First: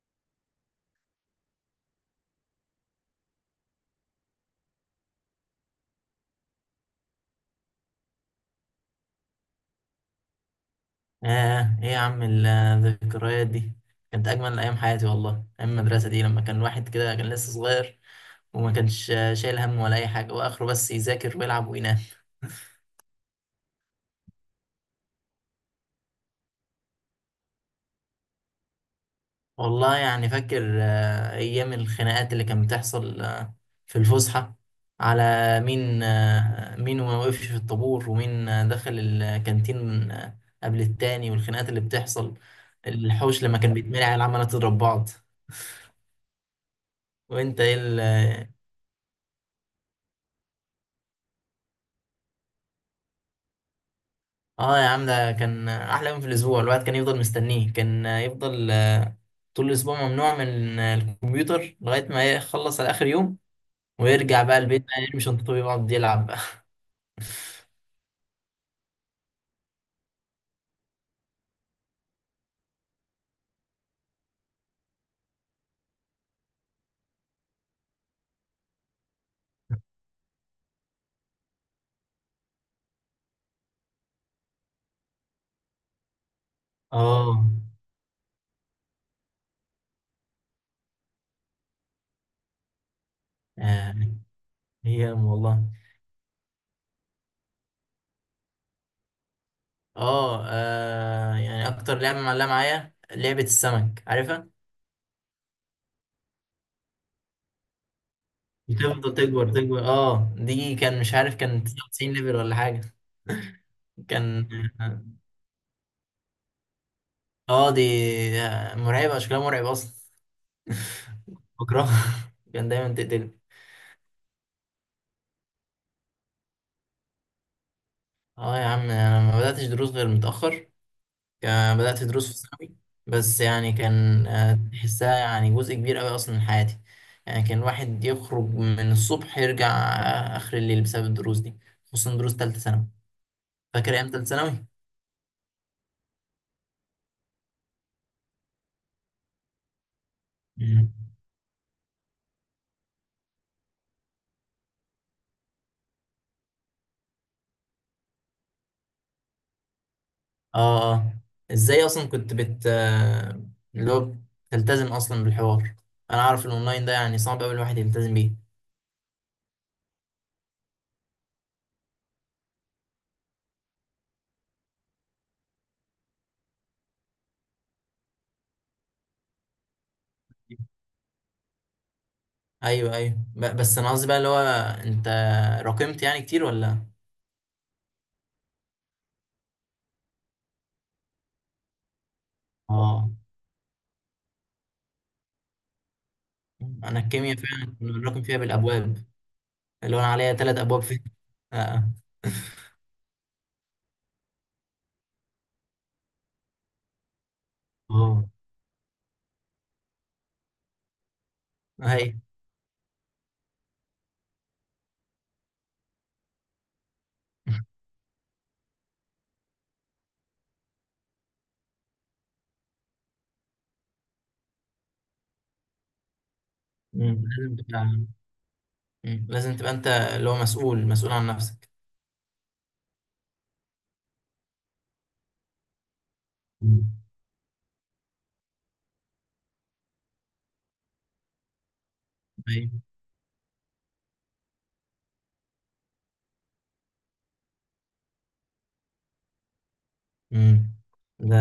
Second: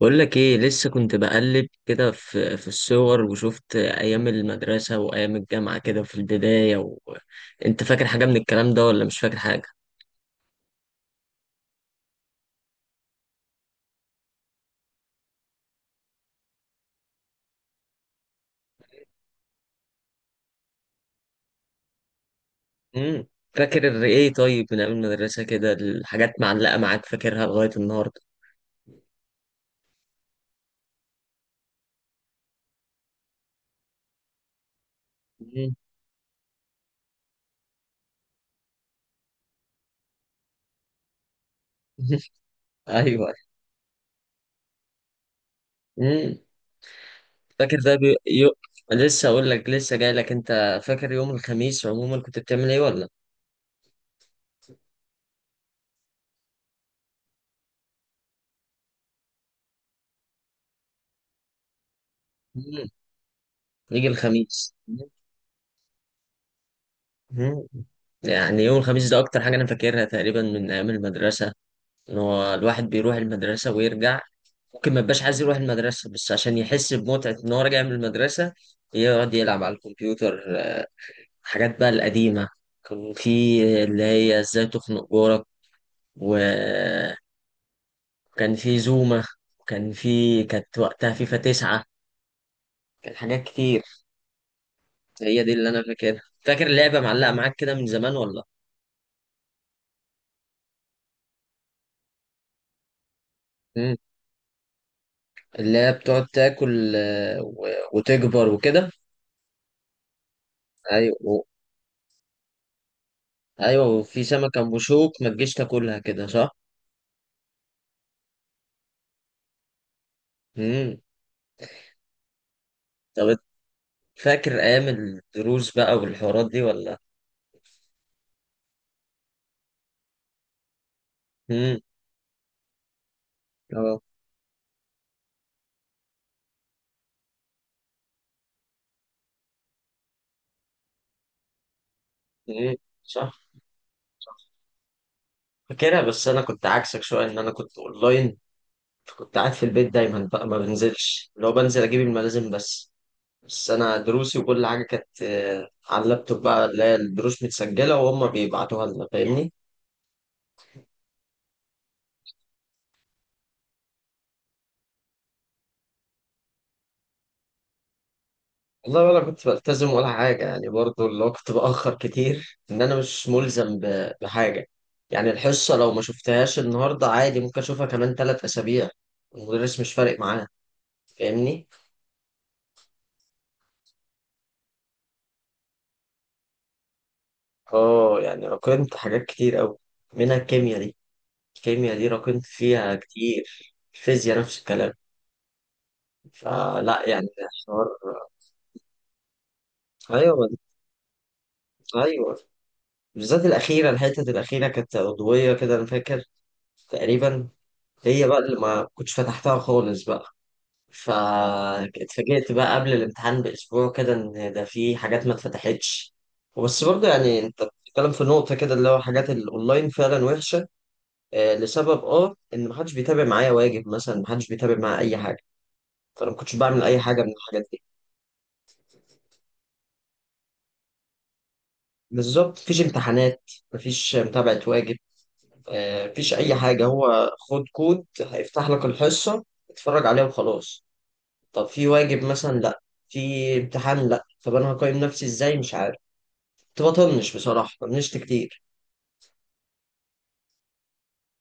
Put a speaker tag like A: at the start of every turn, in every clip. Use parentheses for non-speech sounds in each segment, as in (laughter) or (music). A: بقول لك ايه، لسه كنت بقلب كده في الصور، وشفت ايام المدرسة وايام الجامعة كده في البداية. انت فاكر حاجة من الكلام ده ولا مش فاكر حاجة؟
B: آه إيه يا عم الذكريات دي كانت أجمل أيام حياتي والله. أيام المدرسة دي، لما كان واحد كده، كان لسه صغير وما كانش شايل هم ولا أي حاجة، وآخره بس يذاكر ويلعب وينام.
A: امم فاكر ايه؟ طيب، من ايام المدرسة كده الحاجات معلقة معاك فاكرها لغاية النهاردة؟
B: والله يعني فاكر أيام الخناقات اللي كانت بتحصل في الفسحة، على
A: مم.
B: مين ما وقفش في الطابور، ومين دخل الكانتين قبل التاني، والخناقات اللي
A: (laughs)
B: بتحصل
A: ايوه.
B: الحوش لما كان بيتمرع العمالة تضرب بعض. (laughs)
A: امم
B: وانت
A: فاكر ده بي... يو...
B: ايه؟
A: لسه اقول لك، لسه جاي لك. انت فاكر يوم الخميس عموما كنت بتعمل ايه ولا؟
B: اه يا عم، ده كان احلى يوم في الاسبوع. الواحد كان يفضل مستنيه، كان يفضل طول الاسبوع ممنوع من الكمبيوتر لغايه ما يخلص
A: مم.
B: على اخر يوم،
A: يجي
B: ويرجع بقى
A: الخميس.
B: البيت بقى يرمي شنطته ويقعد يلعب بقى.
A: مم.
B: (laughs)
A: يعني يوم الخميس ده اكتر حاجة انا فاكرها تقريبا من ايام المدرسة. ان هو الواحد بيروح المدرسة ويرجع، ممكن ما يبقاش عايز يروح المدرسة بس عشان يحس بمتعة ان هو راجع من المدرسة، يقعد يلعب على الكمبيوتر. حاجات بقى القديمة. كان في اللي هي ازاي تخنق جارك، وكان
B: اه
A: في زوما، وكان في كانت وقتها فيفا 9. كان حاجات كتير.
B: يعني. هي
A: هي دي
B: والله
A: اللي انا فاكرها. فاكر اللعبة معلقة معاك كده من زمان ولا؟
B: اه يعني اكتر لعبه معلقه معايا لعبه
A: مم.
B: السمك، عارفها؟
A: اللي هي بتقعد تاكل، وتكبر وكده.
B: بتفضل تكبر تكبر، اه دي كان، مش عارف،
A: ايوه،
B: كان 99 ليفل ولا حاجه.
A: ايوه،
B: (laughs)
A: وفي
B: كان،
A: سمكة ام بشوك ما تجيش تاكلها كده صح؟
B: اه دي مرعبه، شكلها مرعب اصلا.
A: امم
B: بكرهها. (laughs) كان دايما
A: طب
B: تقتلني.
A: فاكر ايام الدروس بقى والحوارات دي ولا؟
B: اه يا عم، انا ما بداتش دروس غير متاخر، كان
A: امم،
B: بدات دروس في ثانوي. بس يعني
A: اه،
B: كان تحسها يعني جزء كبير قوي اصلا من حياتي. يعني كان الواحد يخرج من الصبح يرجع اخر الليل بسبب الدروس دي، خصوصا دروس ثالثه
A: امم،
B: ثانوي.
A: صح.
B: فاكر ايام ثالثه ثانوي؟
A: فاكرها، بس انا كنت عكسك شوية ان انا كنت اونلاين. كنت قاعد في البيت دايما بقى، ما
B: مم.
A: بنزلش، لو بنزل اجيب الملازم بس. بس انا دروسي وكل حاجة كانت، على اللابتوب بقى، اللي هي الدروس متسجلة وهم بيبعتوها لنا، فاهمني؟
B: اه اه. ازاي اصلا كنت بت آه، اللي هو بتلتزم اصلا بالحوار؟ انا عارف الاونلاين ده يعني صعب قوي الواحد يلتزم بيه.
A: والله ولا كنت بلتزم ولا حاجة، يعني برضو اللي هو كنت بأخر كتير إن أنا مش ملزم بحاجة. يعني الحصة لو ما شفتهاش النهاردة عادي، ممكن أشوفها كمان 3 أسابيع، المدرس مش فارق معاه، فاهمني؟
B: ايوه ايوه، بس انا قصدي بقى اللي هو، انت راكمت يعني كتير ولا؟
A: آه، يعني راكمت حاجات كتير أوي، منها الكيمياء دي. الكيمياء دي راكمت فيها
B: اه،
A: كتير، الفيزياء نفس الكلام.
B: انا
A: فلا يعني.
B: الكيمياء فعلا
A: حوار.
B: كنا بنراكم فيها بالابواب، اللي هو انا عليا
A: أيوه.
B: ثلاث ابواب فيها. اه
A: أيوه، بالذات الأخيرة، الحتة الأخيرة كانت عضوية كده أنا فاكر تقريبا. هي
B: اه.
A: بقى اللي ما كنتش فتحتها خالص بقى،
B: (laughs) هي.
A: فاتفاجئت بقى قبل الامتحان بأسبوع كده إن ده في حاجات ما اتفتحتش. بس برضه يعني أنت بتتكلم في نقطة كده، اللي هو حاجات الأونلاين فعلا وحشة. آه، لسبب أه إن محدش بيتابع معايا واجب مثلا، محدش بيتابع معايا أي حاجة، فأنا ما كنتش بعمل أي حاجة
B: مم.
A: من
B: لازم
A: الحاجات دي.
B: تبقى مم. لازم تبقى انت اللي هو مسؤول مسؤول عن نفسك.
A: بالظبط، مفيش امتحانات، مفيش متابعة واجب، آه مفيش أي حاجة،
B: مم.
A: هو خد كود هيفتح لك الحصة، اتفرج عليها وخلاص. طب في واجب مثلا؟
B: ايوه.
A: لا. في امتحان؟ لا. طب انا هقيم نفسي ازاي؟ مش عارف. كنت بطنش بصراحه، طنشت كتير.
B: مم. ده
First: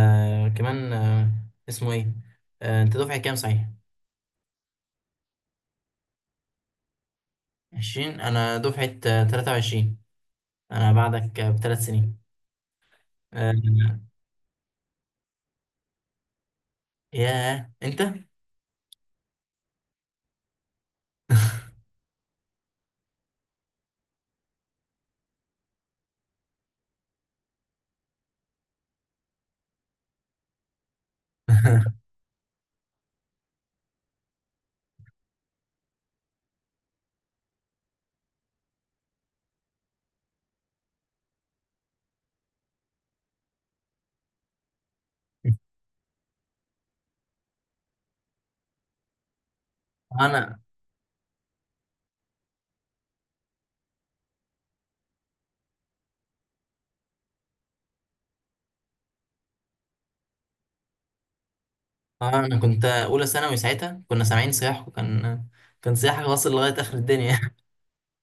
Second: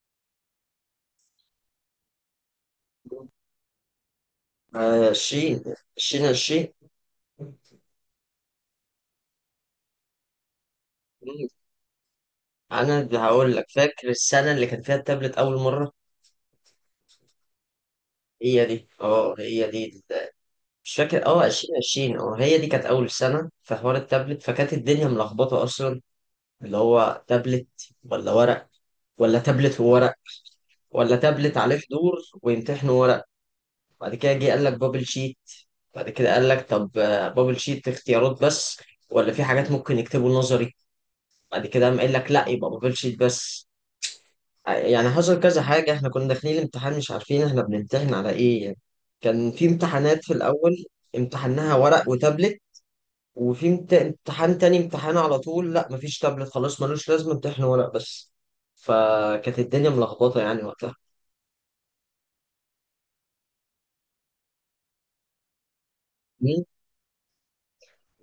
B: كمان اسمه ايه، انت دفعة كام صحيح؟
A: 20. 20، عشرين.
B: 20. انا دفعة 23، انا بعدك ب3 سنين.
A: انا اللي هقول لك، فاكر
B: آه،
A: السنه اللي كان فيها التابلت اول مره؟
B: ياه انت.
A: هي دي. اه، هي دي. مش فاكر،
B: (laughs)
A: 2020، اه هي دي كانت اول سنه في حوار التابلت، فكانت الدنيا ملخبطه اصلا. اللي هو تابلت ولا ورق، ولا تابلت وورق، ولا تابلت عليه
B: (laughs)
A: حضور ويمتحنوا ورق. بعد كده جه قال لك بابل شيت، بعد كده قال لك طب، بابل شيت اختيارات بس، ولا في حاجات ممكن يكتبوا نظري. بعد كده قام قال لك لا، يبقى بابل شيت بس. يعني حصل كذا حاجة، احنا كنا داخلين الامتحان مش عارفين احنا بنمتحن على ايه يعني. كان في امتحانات في
B: انا
A: الأول امتحناها ورق وتابلت، وفي امتحان تاني، امتحان على طول لا مفيش تابلت خلاص ملوش لازمة، امتحن ورق بس. فكانت الدنيا ملخبطة يعني وقتها.
B: انا كنت اولى ثانوي ساعتها، كنا سامعين صياح، وكان صياحك واصل لغايه اخر الدنيا. (laughs)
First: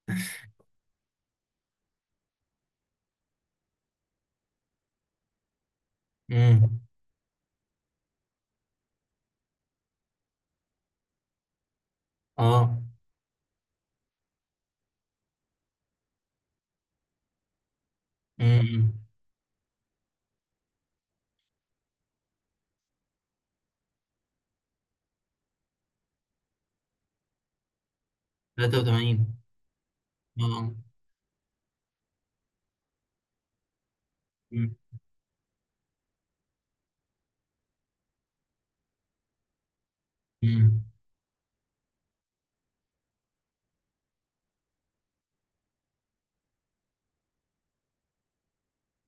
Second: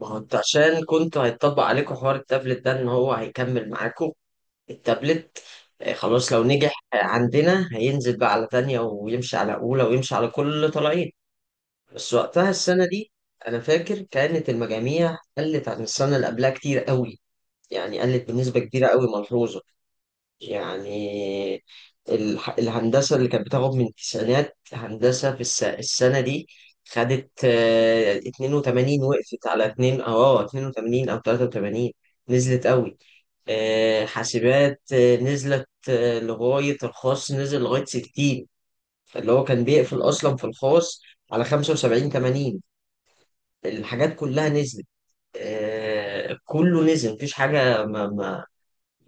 A: ما هو انتوا عشان كنتوا هيتطبق عليكم حوار التابلت ده، ان هو هيكمل معاكم التابلت. خلاص، لو نجح
B: امم.
A: عندنا هينزل بقى على تانية ويمشي على أولى ويمشي على كل اللي طالعين. بس وقتها
B: اه.
A: السنة دي أنا فاكر كانت المجاميع قلت عن السنة اللي قبلها كتير قوي. يعني قلت بنسبة كبيرة
B: امم.
A: قوي ملحوظة. يعني الهندسة اللي كانت بتاخد من التسعينات هندسة، في السنة دي خدت، 82،
B: 83.
A: وقفت على 2، أو اه
B: اه.
A: 82 أو 83. نزلت قوي.
B: امم.
A: حاسبات نزلت لغاية الخاص نزل لغاية 60. فاللي هو كان بيقفل أصلا في
B: أمم.
A: الخاص على 75، 80. الحاجات كلها نزلت. كله نزل مفيش حاجة.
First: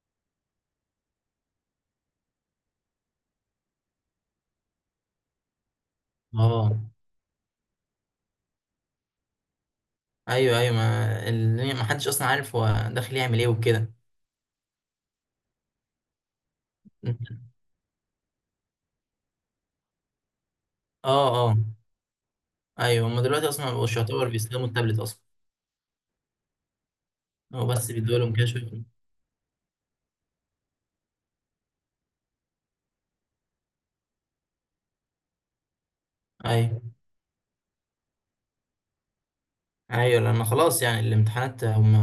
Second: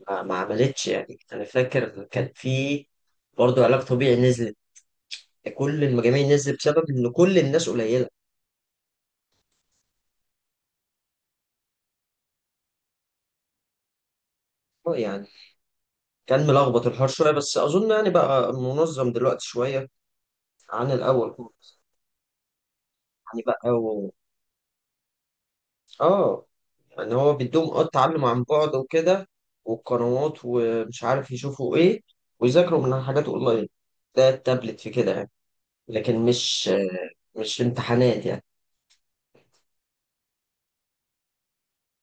A: ما عملتش، يعني انا فاكر كان في برضه علاج طبيعي نزلت. كل المجاميع نزلت
B: اه
A: بسبب ان كل الناس قليله.
B: ايوه ايوه، ما اللي ما حدش اصلا عارف هو داخل يعمل ايه وكده.
A: يعني كان ملخبط الحوار شويه، بس اظن يعني بقى منظم دلوقتي شويه عن
B: اه
A: الاول.
B: اه. ايوه هم
A: يعني
B: دلوقتي اصلا
A: بقى
B: ما بقوش
A: و...
B: يعتبر بيستخدموا التابلت اصلا،
A: اه، يعني هو
B: هو
A: بيدوم اه
B: بس بيدوا
A: التعلم
B: لهم
A: عن
B: كده
A: بعد
B: شويه.
A: وكده، والقنوات ومش عارف يشوفوا ايه ويذاكروا من حاجات اونلاين، ده التابلت في كده يعني. لكن مش
B: ايوه
A: مش امتحانات يعني.
B: ايوه، لان خلاص يعني الامتحانات هم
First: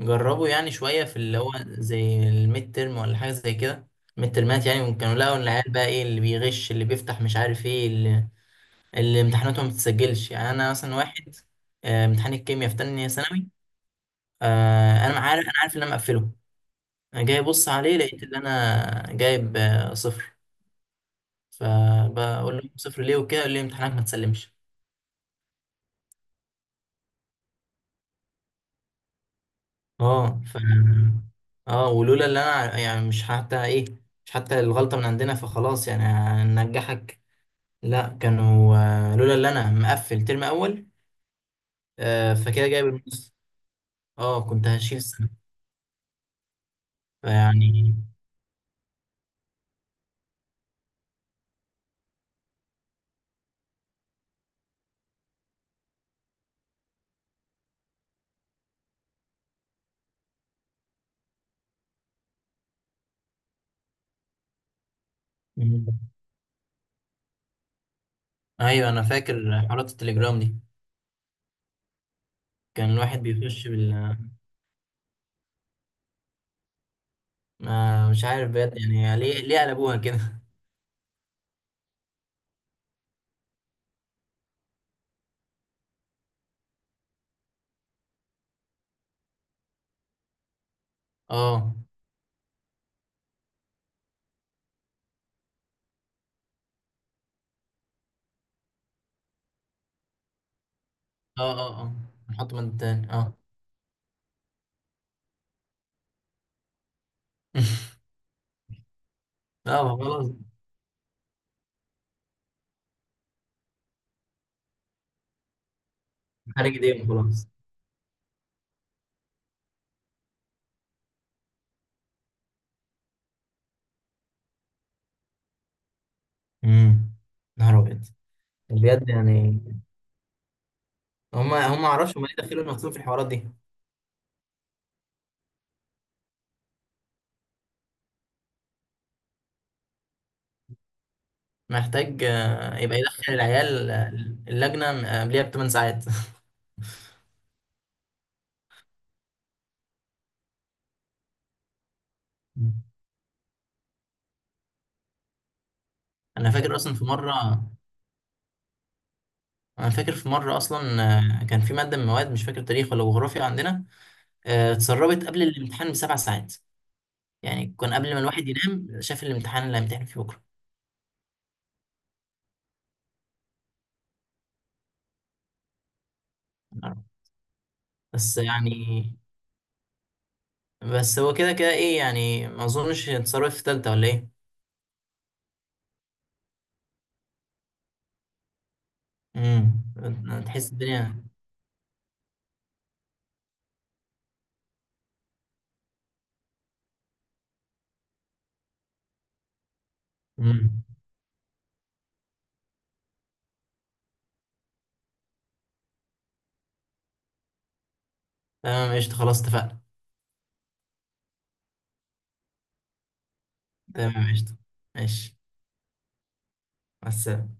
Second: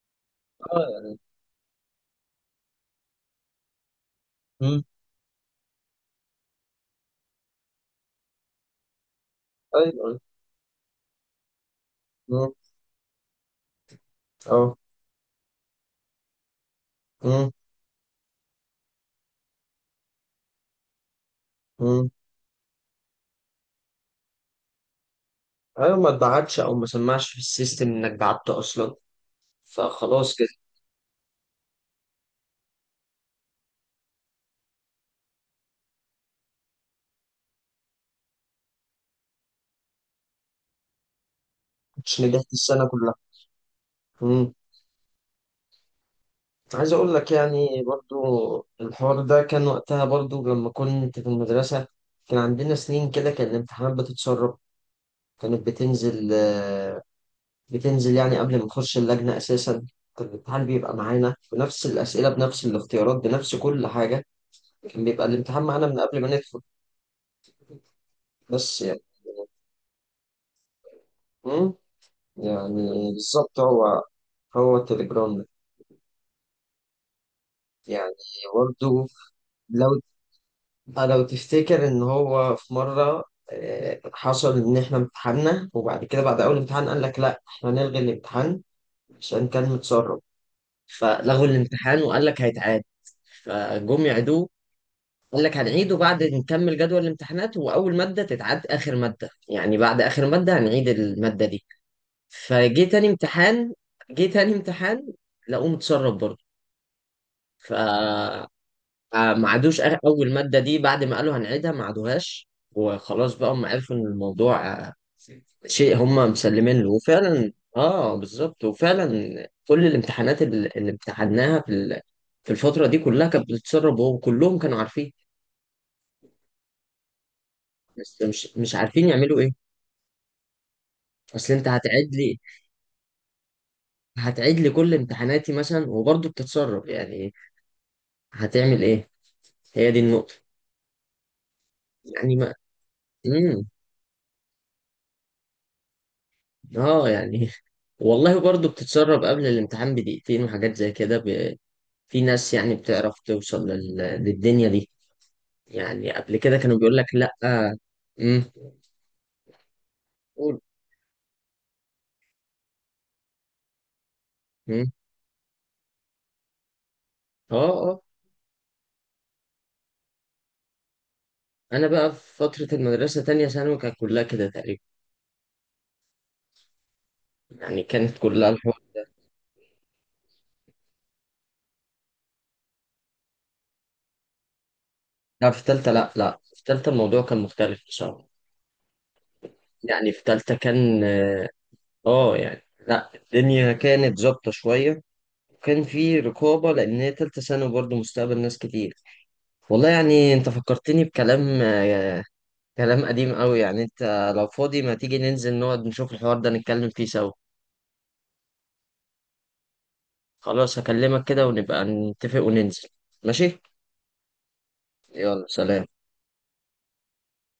B: جربوا يعني
A: اه
B: شوية في
A: يعني.
B: اللي هو زي الميد ترم ولا حاجة زي كده. ميد ترمات يعني،
A: مم.
B: وكانوا لقوا العيال بقى ايه اللي بيغش اللي بيفتح مش عارف ايه اللي, اللي امتحاناته ما
A: ايوه. أيوة.
B: بتتسجلش. يعني انا مثلا واحد، امتحان
A: مم.
B: الكيمياء في تانية ثانوي،
A: اه.
B: انا عارف انا عارف ان انا مقفله. انا جاي
A: مم.
B: ابص عليه لقيت ان انا جايب صفر.
A: مم.
B: فبقول له صفر ليه وكده، قال لي امتحانك ما تسلمش.
A: ايوه، ما اتبعتش او ما سمعش في السيستم انك بعت اصلا، فخلاص
B: اه
A: كده
B: اه، ولولا اللي انا يعني مش حتى ايه، مش حتى الغلطة من عندنا، فخلاص يعني هننجحك؟ لا. كانوا لولا اللي انا مقفل ترم اول
A: مش نجحت
B: فكده جايب
A: السنه كلها.
B: النص، اه
A: امم،
B: كنت هشيل السنه.
A: عايز اقول لك يعني
B: فيعني.
A: برضو الحوار ده كان وقتها برضو لما كنت في المدرسه. كان عندنا سنين كده كان الامتحانات بتتسرب، كانت بتنزل، بتنزل يعني قبل ما نخش اللجنه اساسا. كان الامتحان بيبقى معانا بنفس الاسئله بنفس الاختيارات بنفس كل حاجه، كان بيبقى الامتحان معانا
B: مم.
A: من قبل ما ندخل. بس
B: ايوه
A: يعني.
B: انا فاكر حوارات التليجرام دي،
A: امم.
B: كان
A: يعني
B: الواحد
A: بالظبط
B: بيخش
A: هو. هو التليجرام.
B: ما،
A: يعني
B: مش عارف بجد
A: برضه،
B: يعني ليه قلبوها
A: لو
B: كده. (laughs)
A: لو تفتكر ان هو في مرة، حصل ان احنا امتحنا، وبعد كده بعد اول امتحان قال لك لا احنا هنلغي الامتحان عشان كان متسرب. فلغوا
B: اه
A: الامتحان وقال لك هيتعاد. فجم يعيدوه، قال لك هنعيده بعد نكمل جدول الامتحانات، واول ماده تتعاد اخر ماده، يعني بعد اخر ماده هنعيد
B: اه
A: الماده دي.
B: اه اه. نحط مادة
A: فجه تاني
B: تاني اه.
A: امتحان، جه تاني امتحان، لقوه متسرب برضه. ف
B: (laughs)
A: فما عادوش
B: اه خلاص،
A: اول ماده دي، بعد ما قالوا هنعيدها ما عادوهاش وخلاص. بقى هم عرفوا ان الموضوع، شيء هم
B: خارج
A: مسلمين له.
B: ايديهم خلاص.
A: وفعلا اه، بالظبط، وفعلا كل الامتحانات اللي امتحناها في في الفتره دي كلها كانت بتتسرب، وهو كلهم كانوا عارفين.
B: امم. نهار ابيض.
A: بس مش عارفين
B: بجد
A: يعملوا ايه.
B: يعني
A: اصل
B: هم
A: انت
B: هم ما
A: هتعيد
B: اعرفش هم ليه
A: لي،
B: دخلوا نفسهم في الحوارات دي.
A: هتعيد لي كل امتحاناتي مثلا وبرضه بتتسرب يعني، هتعمل ايه؟ هي دي النقطه.
B: محتاج
A: يعني ما.
B: يبقى يدخل
A: مم.
B: العيال اللجنة قبليها ب8 ساعات. (laughs)
A: اه يعني، والله برضو بتتسرب قبل الامتحان بدقيقتين وحاجات زي كده. في ناس يعني بتعرف توصل للدنيا دي. يعني قبل
B: أنا
A: كده
B: فاكر
A: كانوا
B: أصلا
A: بيقول
B: في
A: لك لا.
B: مرة
A: امم.
B: أنا فاكر في مرة
A: قول.
B: أصلا، كان في مادة من المواد مش فاكر تاريخ ولا جغرافيا عندنا،
A: امم.
B: اتسربت قبل الامتحان ب7 ساعات.
A: اه،
B: يعني كان
A: اه.
B: قبل ما الواحد ينام شاف الامتحان اللي هيمتحن فيه بكرة.
A: انا بقى في فترة المدرسة تانية ثانوي كانت كلها كده تقريبا، يعني كانت
B: بس
A: كلها الحوار.
B: يعني، بس هو كده كده إيه يعني، ما أظنش اتسربت في تالتة ولا إيه؟
A: لا في تالتة، لا لا، في تالتة الموضوع كان مختلف بصراحة. يعني في
B: امم.
A: تالتة
B: تحس
A: كان
B: الدنيا.
A: اه يعني لا، الدنيا كانت ظابطة شوية، وكان في رقابة لأن هي تالتة ثانوي برضه مستقبل ناس كتير. والله يعني انت
B: امم.
A: فكرتني بكلام، كلام قديم قوي. يعني انت لو فاضي ما تيجي ننزل نقعد نشوف الحوار ده نتكلم فيه سوا؟
B: تمام قشطة خلاص اتفقنا.
A: خلاص هكلمك كده ونبقى نتفق وننزل. ماشي.
B: تمام قشطة. ماشي.
A: يلا سلام.
B: بس.